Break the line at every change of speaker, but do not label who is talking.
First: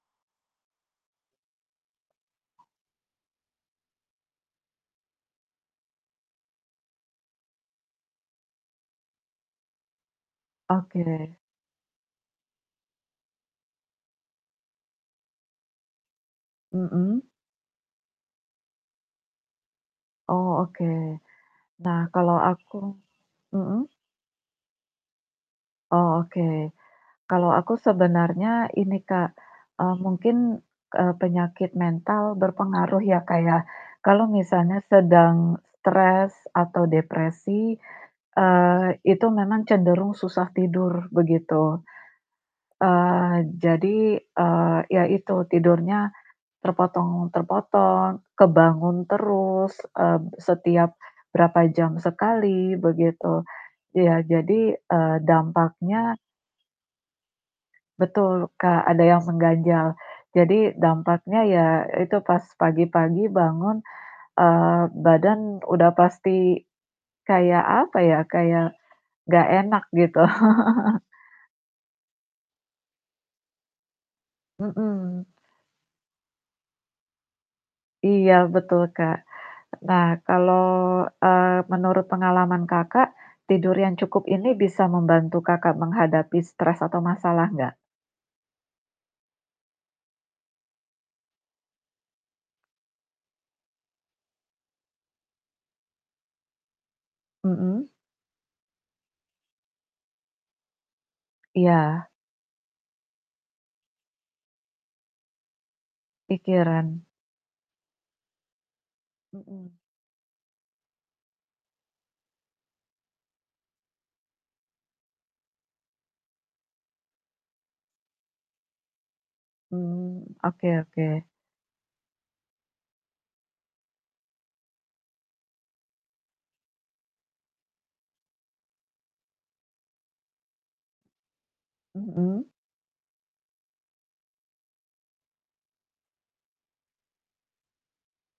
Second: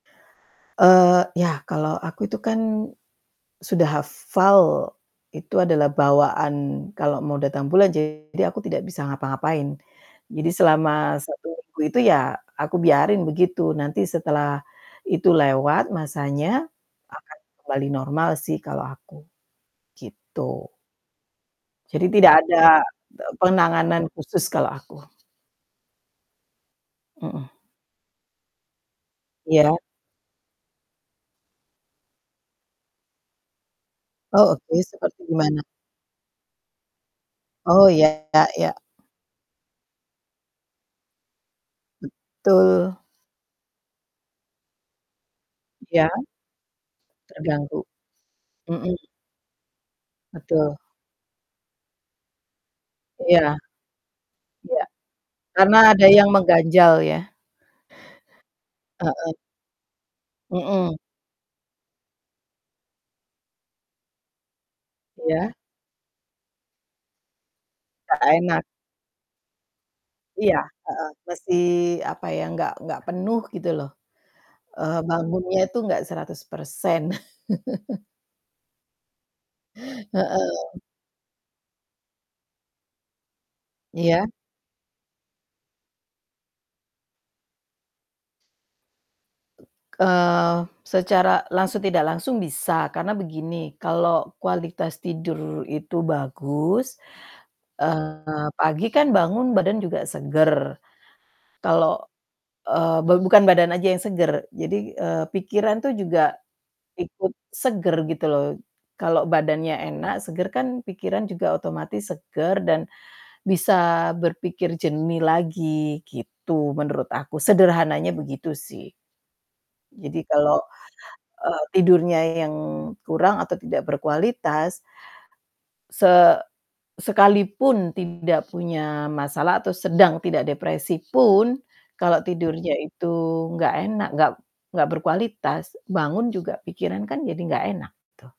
Eee, ya kalau aku itu kan, sudah hafal, itu adalah bawaan kalau mau datang bulan, jadi aku tidak bisa ngapa-ngapain. Jadi selama
Oke.
1 minggu itu ya aku biarin begitu. Nanti setelah itu lewat, masanya
Mhm.
akan kembali normal sih kalau aku,
Oh,
gitu.
oke. Nah,
Jadi tidak
kalau aku
ada, de
mhm?
penanganan khusus kalau aku.
Oh, oke. Kalau
Mhm.
aku sebenernya ini, Kak,
Iya.
eee, mungkin, eee, penyakit mental berpengaruh ya, Kak, ya. Kalau
Oh,
misalnya
oke seperti
sedang
gimana?
stres atau depresi,
Oh, Iya, ya ya.
eee, itu memang cenderung susah tidur, begitu.
Betul.
Eee, jadi, eee, ya itu
Iya.
tidurnya terpotong
Terganggu.
terpotong,
Mhm.
kebangun terus, eee,
Betul.
setiap berapa jam sekali begitu.
Iya.
Iya, jadi,
Iya.
eee,
Karna ada
dampaknya
yang mengganjal ya.
Betul, Kak, ada yang
Heeh.
mengganjal. Jadi,
Mhm.
dampaknya ya itu, pas pagi-pagi bangun, eee, badan
Iya?
udah pasti kayak apa ya,
Nggak enak.
kayak nggak enak gitu.
Iya, heeh, masih apa ya, nggak nggak penuh gitu loh. Eee,
Mhm.
bangunnya itu nggak 100%.
Iya, betul, Kak. Nah, kalau,
Heeh.
eee, menurut pengalaman Kakak, tidur yang cukup
Iya?
ini bisa membantu Kakak menghadapi stres atau masalah nggak?
Eee, secara langsung tidak langsung bisa, karena begini kalau kualitas tidur itu bagus,
Mhm.
eee, pagi kan bangun badan juga seger kalau,
Iya.
eee, ba bukan badan aja yang segar. Jadi, eee, pikiran tuh juga
Pikiran.
ikut segar gitu loh. Kalau
Mhm.
badannya enak, seger, kan pikiran juga otomatis seger dan bisa berpikir jernih lagi, gitu menurut aku, sederhananya begitu sih. Jadi
Hmm,
kalau,
oke oke.
eee, tidurnya yang kurang atau tidak berkualitas se sekalipun tidak punya masalah atau sedang tidak depresi pun, kalau
Mhm.
tidurnya itu nggak enak, nggak nggak berkualitas, bangun juga pikiran kan jadi nggak enak tuh.